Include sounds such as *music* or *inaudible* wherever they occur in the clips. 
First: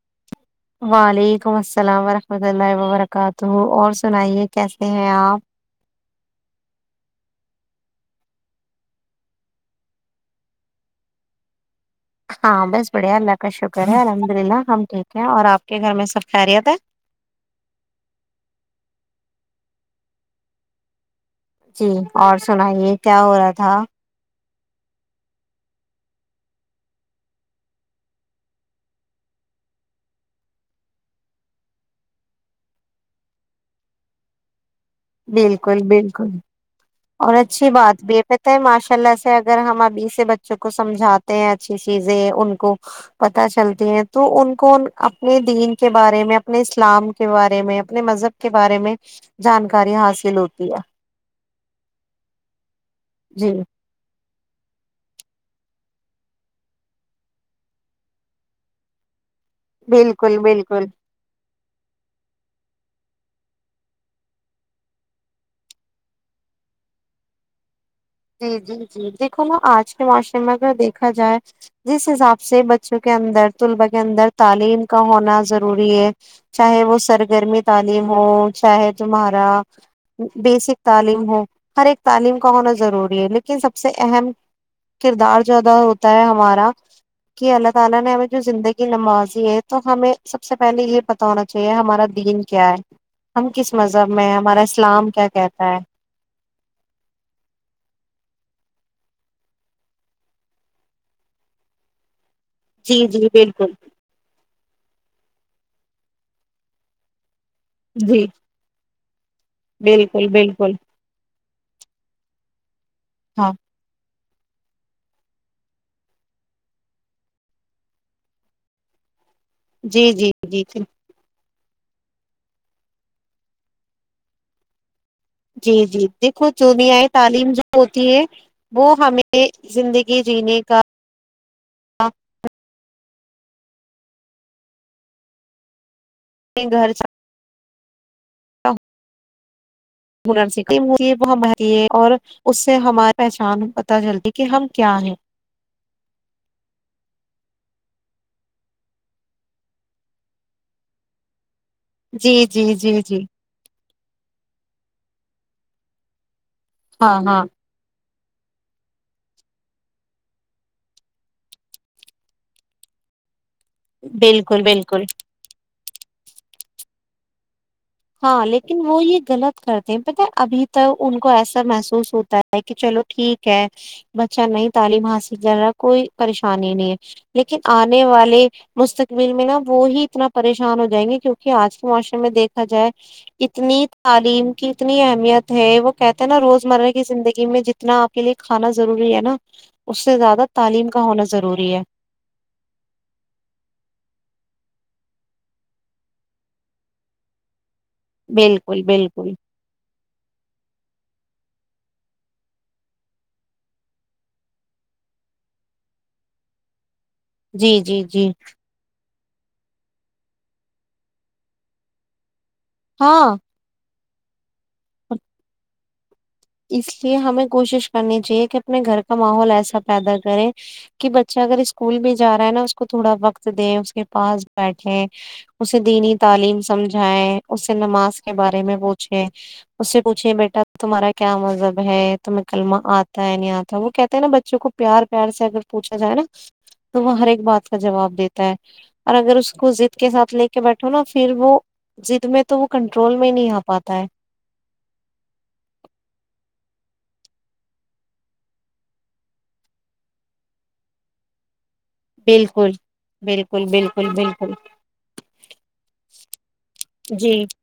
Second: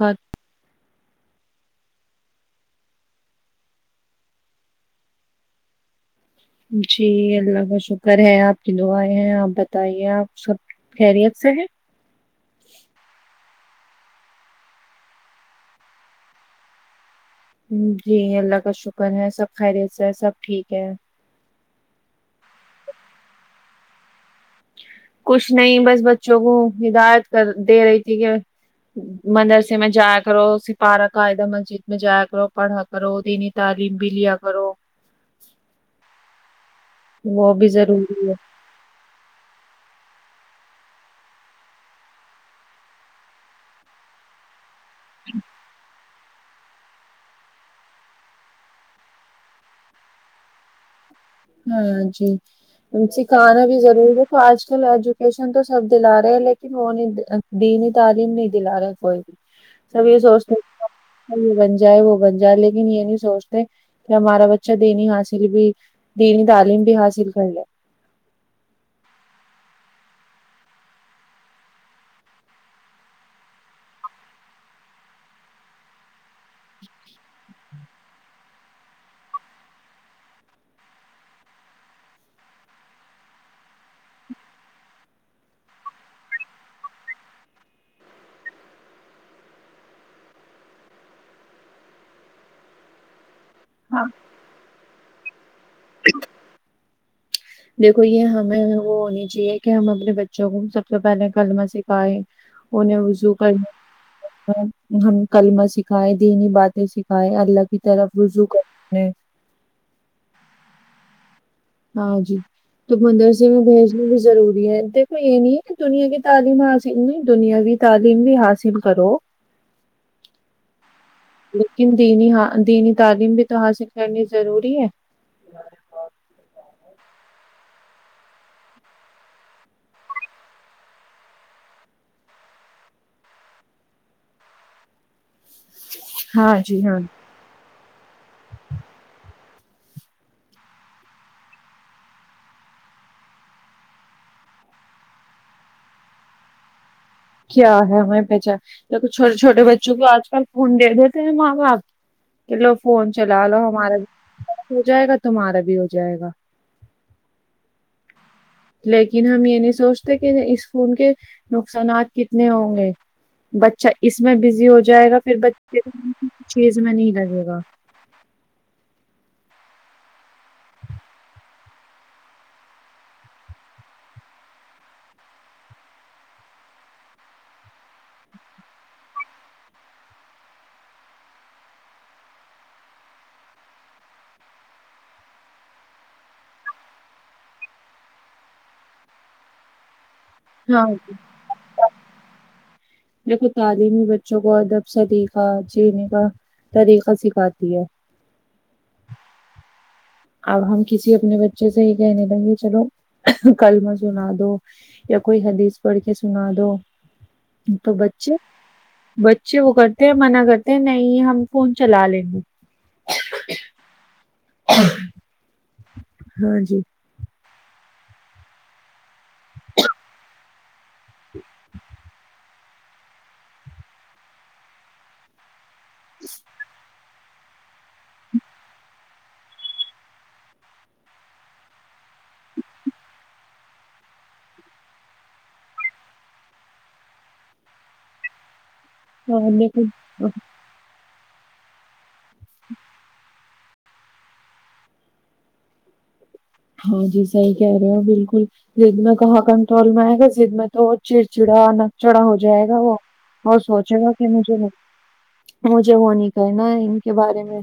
بہت والی *unintelligible* ولیکم السلام ورحمۃ اللہ وبرکاتہ اور سنائیے کیسے ہیں آپ جی اللہ کا شکر ہے آپ کی دعائیں ہیں آپ بتائیے آپ سب خیریت سے ہے ہاں بس بڑیا ال پ کا شکر ہے الحمد للہ ہم ٹھیک ہیں اور آپ کے گھر میں سب خیریت ہے جی اللہ کا شکر ہے سب خیریت سے سب ٹھیک ہے جی اور سنائیے کیا ہو رہا تھا کچھ نہیں بس بچوں کو ہدایت کر دے رہی تھی کہ مدرسے میں جایا کرو سپارہ کاعدہ مسجد میں جایا کرو پڑھا کرو دینی تعلیم بھی لیا کرو بالکل بالکل *unintelligible* اور وہ بھی اچھی بات ب ضروری کہت ہے ماشاء اللہ سے اگر ہمار سے بچوں کو سمجھاتے ہیں اچھی چیزیں ان کو پت چلتی ہیں تو ان کو اپنے دین کے بارے میں اپنے اسلام کے بارے میں اپنے مذہب کے بارے میں جان کاریا حاصل ہوتی ہے ہاں جی جی سکھانا بھی ضروری ہے تو آج کل ایجوکیشن تو سب دلا رہے ہیں لیکن وہ نہیں دینی تعلیم نہیں دلا رہے کوئی بھی سب یہ بالکل سوچتے بالکل *unintelligible* جائے وہ بن جائے لیکن یہ نہیں سوچتے کہ ہمارا بچہ دینی حاصل بھی دینی تعلیم بھی حاصل کر ل جی جی جی دیکھو نا آج کے معاشرے میں اگر دیکھا جائے جس حساب سے بچوں کے اندر طلباء کے اندر تعلیم کا ہونا ضروری ہے چاہے وہ سرگرمی تعلیم ہو چاہے تمہارا بیسک تعلیم ہو ہر ایک تعلیم کا ہونا ضروری *unintelligible* ہم کس ہاں مذہب میں ہمارا اسلام کیا ہاں دیکھو یہ ہمیں وہ ہونی چاہیے کہ ہم اپنے بچوں کو سب سے پہلے کلمہ سکھائے ان جی نے جی رضو کر بالکل ہم کلمہ سکھائے دینی باتیں سکھائے الگ کی طرف جی رجوع کرتے ہیں بالکل بالکل ہاں جی تو مدرسہ ہاں میں بھیج ضروری ہے دیکھو یہ نہیں ہے کہ دنیا کی تعلیم حاصل نہیں دنیاو تعلیم بھی حاصل کرو جی جی جی لیکن دینی دینی تعلیم بھی تو حاصل کرنی ضروری ہے جی جی دیکھو چ بھی آئے تعلیم جو ہوتی ہے وہ ہمیں زندگی جینے کا ہاں جی گھر ہاں اور اس سے ہمارے پہچان پت جلدی کہ ہم کیا ہیں کیا ہے ہم پہچان چھوٹے چھوٹے بچوں کو آج کل فون دے دیتے ہیں ماں باپ جی کہ جی لو جی فون جی چلا لو ہمارا ہو جائے گا تمہارا بھی ہو جائے گا ہاں ہاں لیکن ہم یہ نہیں سوچتے کہ اس فون کے نقصانات کتنے ہوں گے بچہ اس میں بالکل بزی ہو بالکل جائے گا پھر چیز میں نہیں لگے گا ہاں لیکن وہ یہ غلط کرتے ہیں پتا ابھی توک ان کو ایسا محسوس ہوتا ہے کہ چلو ٹھیک ہے بچہ نہیں تعلیم حاصل کر رہا کوئی پریشانی نہیں ہے لیکن آنے والے مستقبل میں نا وہی اتنا پریشان ہو جائیں گے کیوںکہ آج کے معاشر میں دیکھ ا جائے اتنی تعلیم کی اتنی اہمیت ہے وہ کہتے ہیں نا روز مرہ کی زندگی میں جتنا آپ کے لیے کھانا ضروری ہے نا اس سے زیادہ ہاں تعلیم کا جی ہونا ضروری ہے دیکھو تعلیمی بچوں کو ادب سریقہ جینے کا طریقہ سکھاتی ہے بالکل بالکل اب ہم کسی اپنے بچے سے یہ کہنے لگیں گے چلو کلمہ سنا دو یا کوئی حدیث پڑھ کے سنا دو جی تو جی جی بچے بچے وہ کرتے ہیں منع کرتے ہیں نہیں ہم فون چلا لیں گے ہاں *inaudible* ہاں جی اس لیے ہمیں کوشش کرنی چاہیے کہ اپنے گھر کا ماحول ایسا پیدا کرے کہ بچہ اگر اسکول میں جا رہا ہے نا اس اس کو تھوڑا وقت دے اس کے پاس بیٹھے اسے دینی تعلیم سمجھائے اس سے نماز کے بارے میں پوچھے اس سے پوچھے بیٹا تمہارا کیا مذہب ہے تو میں کلمہ آتا ہے نہیں آتا وہ کہتا ہے نا بچوں کو پیار پیار سے اگر پوچھا جائے نا تو وہ ہر ایک بات کا جواب دیتا ہے اور اگر اس کو ضد کے ساتھ لے کے بیٹھو نا پھر وہ جد میں تو بو کنٹرول میں نہیں آتا پتہ ہے ہاں جی صحیح کہہ رہے ہو بالکل زد میں کہاں کنٹرول میں آئے گا زد میں تو چڑچڑا نا چڑا ہو جائے بالکل گا وہ اور بالکل سوچے بالکل گا کہ بالکل مجھے مجھے بو نہیں کرنا ہے ان کے جی بارے میں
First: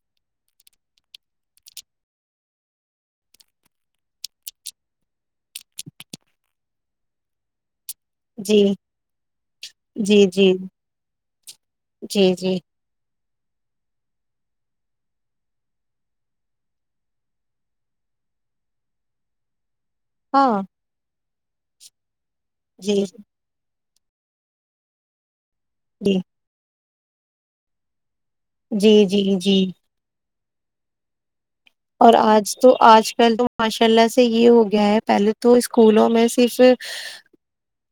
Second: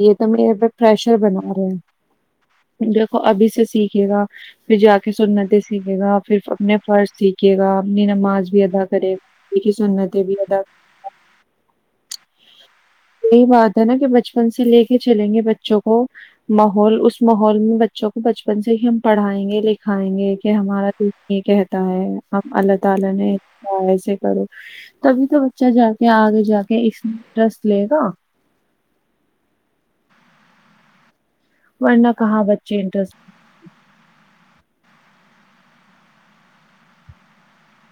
یہ تو میرے پریشر بنا رہے ہیں ابھی سے سیکھے گا پھر جا کے سنتیں سیکھے گا پھر اپنے فرض سیکھے گا اپنی نماز بھی جی ادا کرے کی سنتیں جی بھی جی ادا کر جی جی یہی بات ہے نا کہ بچپن سے لے کے چلیں گے بچوں کو ماحول اس ماحول میں بچوں کو بچپن سے ہی ہم پڑھائیں گے لیکن سکھائیں گے کہ ہاں ہمارا دین ایک کہتا ہے ہم اللہ جی تعالی نے معائض کرو تبھی تو ب بچا جا کے جی آگ جا کہ انٹرسٹ لے گا جی جی جی ورنہ اور کہاں آج تو بچے آج انٹرسٹ کل تو ماشاء اللہ سے یہ ہو گیا ہے پہلے تو اسکولوں میں صرف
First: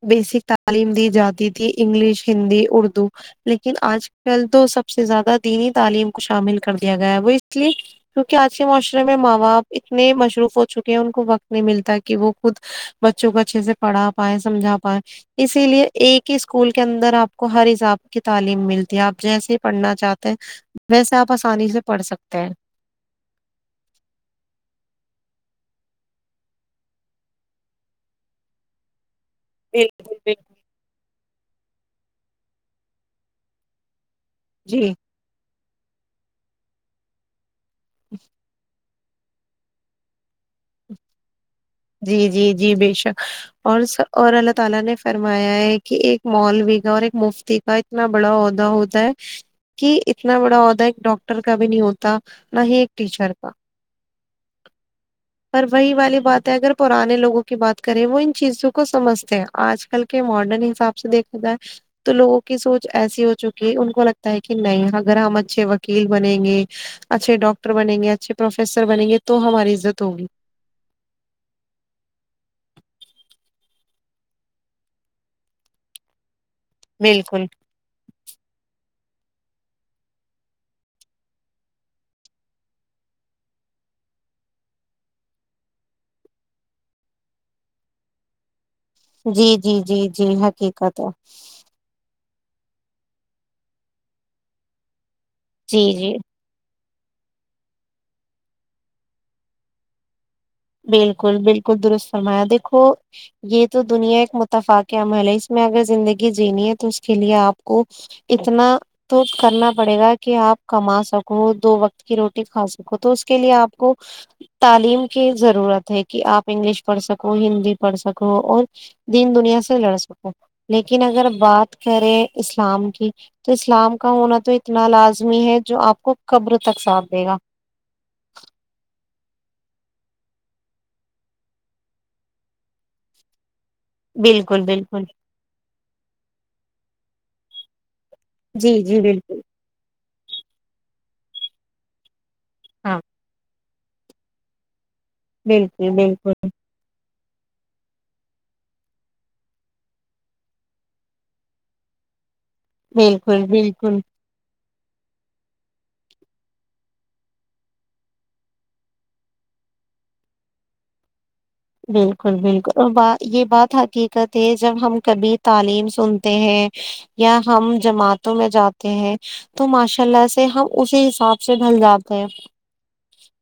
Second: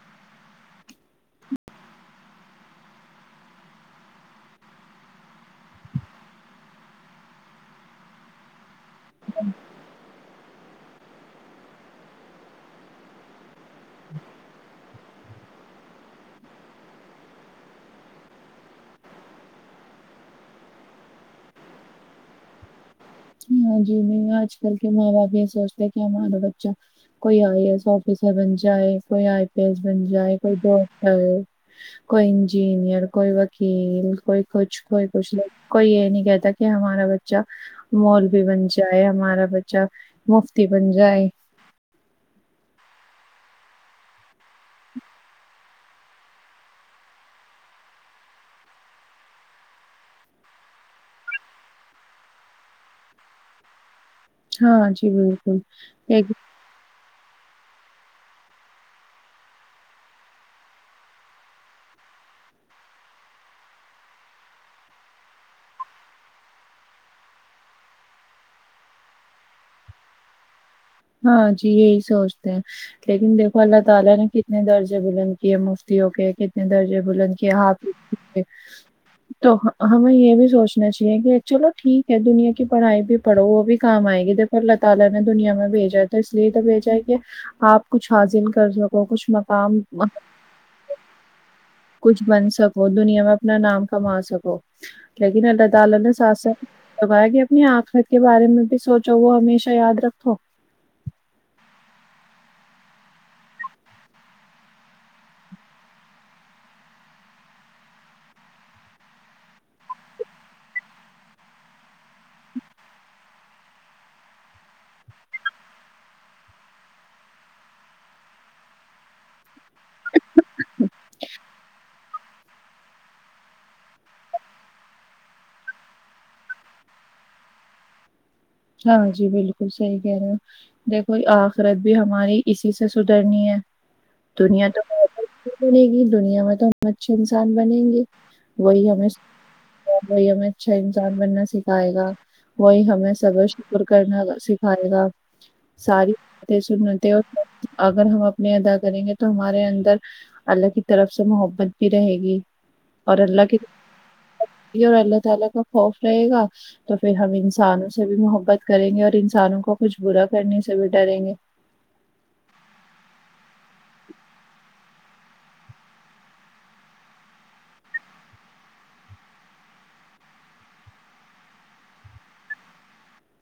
بیسک تعلیم دی جاتی تھی انگلش ہندی اردو لیکن آج کل تو سب سے زیادہ دینی تعلیم کو شامل کر دیا گیا ہے وہ اس لیے کیونکہ آج معاشرے میں ماں باپ اتنے مصروف ہو چکے کے ان کو وقت نہیں ملتا کہ وہ خود بچوں کو اچھے سے پڑھا پائے سمجھا پائے اسی لیے ایک ہی اسکول کے اندر آپ کو ہر حساب کی تعلیم ملتی ہے آپ جیسے ہی پڑھنا چاہتے ہیں ویسے آپ آسانی سے پڑھ سکتے ہیں ہاں جی نہیں آج کل کے ماں باپ یہ سوچتے کہ ہمارا بچہ کوئی آئی اے ایس آفیسر بن جائے کوئی آئی پی ایس بن بالکل جائے بالکل کوئی کورس کریں کوئی انجینیئر کوئی وکیل کوئی کچھ جی کوئی کچھ نہیں کوئی یہ نہیں کہتا کہ ہمارا بچہ مولوی بن جائے جائے ہمارا بچہ مفتی بن جائے جی جی جی بے شک اور اور اللہ تعالی نے فرمایا ہے کہ ایک مولوی کا اور ایک مفتی کا اتنا بڑا عہدہ ہوتا ہے کہ اتنا بڑا عہدہ ایک ڈاکٹر کا بھی نہیں ہوتا نہ ہی ایک ٹیچر کا ہاں جی بالکل پر وہی والی لیکن بات ہے اگر پرانے لوگوں کو کی بات کریں وہ ان چیزوں کو سمجتے ہیں آج کل کے ماڈرن حساب سے دیکھا جائے تو لوگوں کی سوچ ایسی ہو چکی ہے ان کو لگتا ہے کہ نہیں اگر ہم اچھے وکیل بنیں گے اچھے ڈاکٹر بنیں گے اچھے پروفیسر بنیں گے تو ہماری عزت ہوگی *unintelligible* درجے بولند بالکل کیا ہ پ *unintelligible* ج تو اس لیے ت یہ ج ہے کہ آپ کچھ حاصل کر سکتے جی جی جی جی حقیقت ہے کچھ بن سکو دنیا میں اپنا نام کما سکو گن نڈا جی تال جی نے سس ہے توب کہ اپنی آنخرت کے بارے میں بھی سوچو وہ ہمیشہ یاد رکھو بالکل بالکل درست فرمایا دیکھو یہ تو دنیا ایک متفاق عمل ہے اس میں اگر زندگی جینی ہے تو اس کے لیے آپ کو اتنا تو کرنا پڑے گا کہ آپ کما سکو دو وقت کی روٹی کھا سکو تو اس کے لیے آپ کو تعلیم کی ضرورت ہے کہ آپ انگلش پڑھ سکو ہندی پڑھ سکو اور دین دنیا سے لڑ سکو لیکن اگر بات کریں اسلام کی تو اسلام کا ہونا تو اتنا لازمی ہے جو آپ کو قبر تک ساتھ دے گا ہاں جی بالکل صحیح کہہ رہے ہو دیکھو آخرت بھی ہماری اسی سے سدھرنی ہے بالکل دنیا تو بالکل بہت بنے گی دنیا میں تو ہم اچھے انسان بنیں گے جی وہی جی ہمیں بالکل وہی ہمیں اچھا انسان بننا سکھائے گا وہی ہاں ہمیں سب اپر کرنا سکھائے گا بالکل ساری بالکل باتیں سنتیں اگر ہم اپنے ادا کریں گے تو ہمارے اندر اللہ کی طرف سے محبت بھی رہے گی بالکل بالکل *unintelligible* بت کریں گے اور انسانوں کو کچھ برا کرنے سے بھی ڈریں گے بالکل بالکل اور ب یہ بات حقیقت ہے جب ہم کبھی تعلیم سنتے ہیں یا ہم جماعتوں میں جاتے ہیں تو ماشاء اللہ سے ہم اسی حساب سے ڈھل جاتے ہیں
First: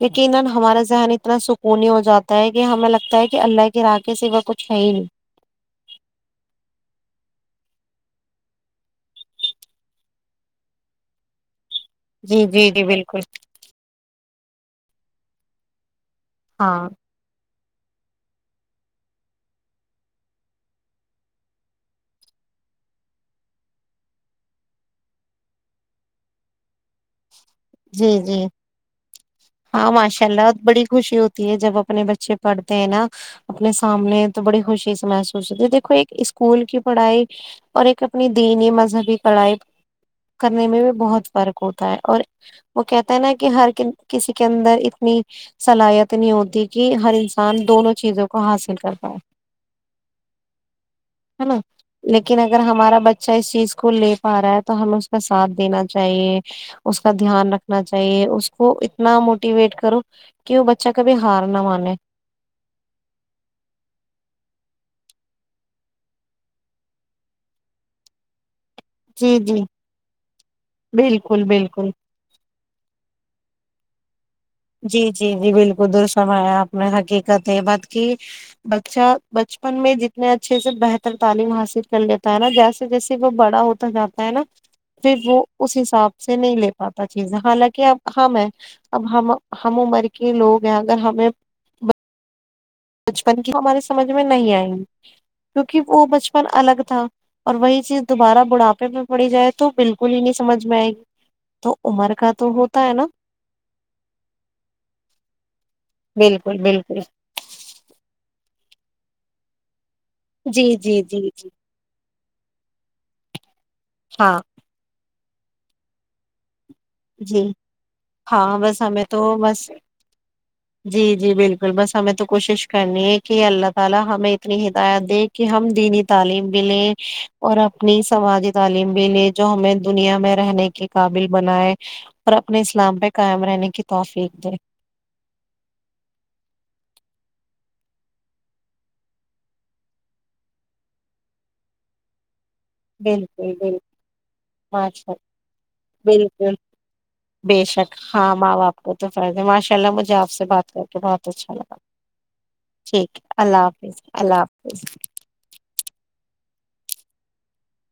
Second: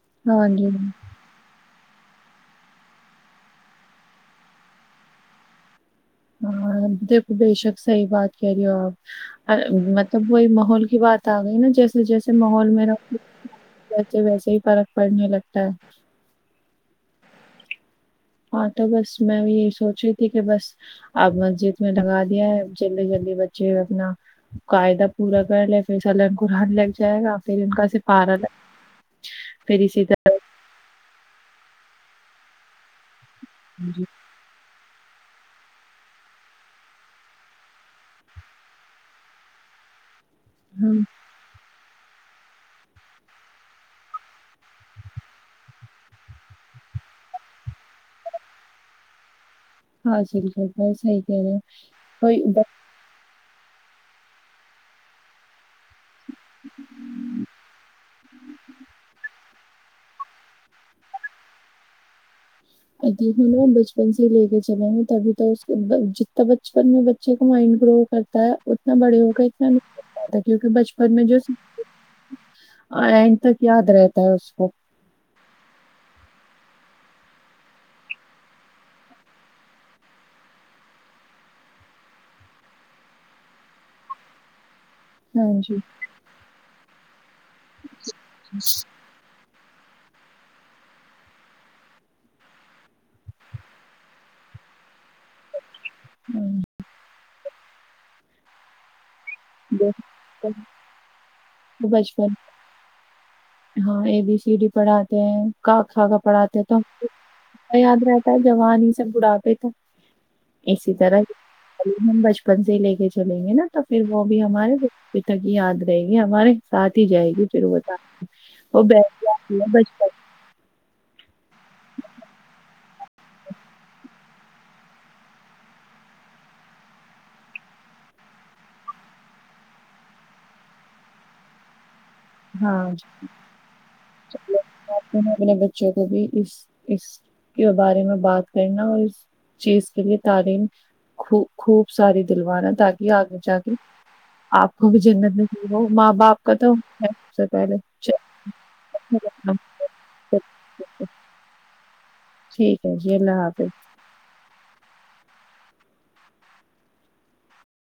لیکنا ہاں جی ہمارا ذہن اتنا سکون ہی ہو جاتا ت ہے گی ہمیں لگ تا ہے کہ اللہ کے رقے سے وہ کچھ ہے ہی نہیں ہاں دیکھو بے شک صحیح بات کہہ رہی ہو آپ مطلب وہی ماحول کی بات آ گئی نا جیسے جیسے جی جی ماحول جی میرا بالکل ویسے ہی فرق پڑنے لگتا ہے ہاں ہاں تو بس میں بھی یہی سوچ رہی تھی کہ بس اب مسجد میں لگا دیا ہے جلدی جلدی بچے اپنا قاعدہ پورا کر لے پھر سلن قرن لگ جائے گا پھر ان کا جی سپارہ جی لگ، پھر ہاں اسی ماشاء اللہ بڑی خوشی ہوتی ہے جب اپنے بچے پڑھتے ہیں نا اپنے طرح سامنے تو بڑی خوشی سے محسوس ہو دیک کو ایک اسکول کی پڑھائی اور ایک اپنی دینی مذہبی پڑھائی کرنے میں بھی ہم بہت فرق ہوتا ہے اور وہ کہتے ہیں نا کہ ہر کسی کے اندر اتنی صلاحیت نہیں ہوتی کہ ہر انسان دونوں چیزوں کو حاصل کرتا ہے ہاں جل گ بس صحی کہہ رہے نا کوئی لیکن اگر ہمارا بچہ اس چیز کو لے پا رہا ہے تو ہمیں اس کا ساتھ دینا چاہیے اس کا دھیان رکھنا چاہیے اس کو اتنا موٹیویٹ کرو کہ وہ بچہ کبھی ہار نہ مانے ملو بچپن سے ہی لے کے چلے تبھی تو جتنا بچپن میں بچے کو مائنڈ گرو کرتا ہے اتنا بڑے جی ہوگ جی اتنا نہیں کیکہ بچپن میں جو بالکل بالکل تک یادرے جی جی جی بالکل درسم ہے آپ حقیقت ہے بات کی بچہ بچپن میں جتنے اچھے سے بہتر تعلیم حاصل کر لیتا ہے نا جیسے جیسے وہ بڑا ہوتا جاتا ہے نا پھر وہ ہاں جی اس حساب سے نہیں لے پاتا چیز حالانکہ اب ہمیں اب ہم ہم عمر کے لوگ ہیں اگر ہمیں بچپن کی ہماری سمجھ میں نہیں آئیں گی کیونکہ وہ بچپن ہاں، الگ تھا اور وہی چی د دوبارہ بڑا پے میں پڑی جائے تو جو بالکل ہی نہیں سمجھ میں آئے گی تو عمر بچپن کا تو ہوتا ہے نا ہاں اے بی سی ڈی پڑھاتے ہیں کا کا کا پڑھاتے بالکل ہیں تو بالکل آیا آا جوان ہی سب بڑا پے تو جی اسی جی جی طرح جی بچپن سے ہی لے کے چلیں گے نا تو پھر وہ ہاں بھی ہمارے تک یاد رہے گی ہمارے ساتھ ہی جائے گی جی پھر بتا ہاں بس وہ ہمیں تو بیٹھ جاتی بس ہے بچپن جی *inaudible* *inaudible* ہاں اسلام پہ قائم رہنے کی توفیق دے اپنے بچوں کو بھی اس اس کے بارے میں بات کرنا اور اس چیز کے لیے تعلیم خ خوب ساری دلوانا تاکہ آگے بالکل جا کے بالکل آپ کو بھی ماشاء جنت میں ہو ماں باپ کا بالکل تو سب سے بے شک پہلے ہاں ماں باپ کو تو فرد ہے ماشاء اللہ مجھے آپ سے بات کر کے بہت اچھا لگا ٹھیک ہے اللہ حافظ اللہ حافظ ا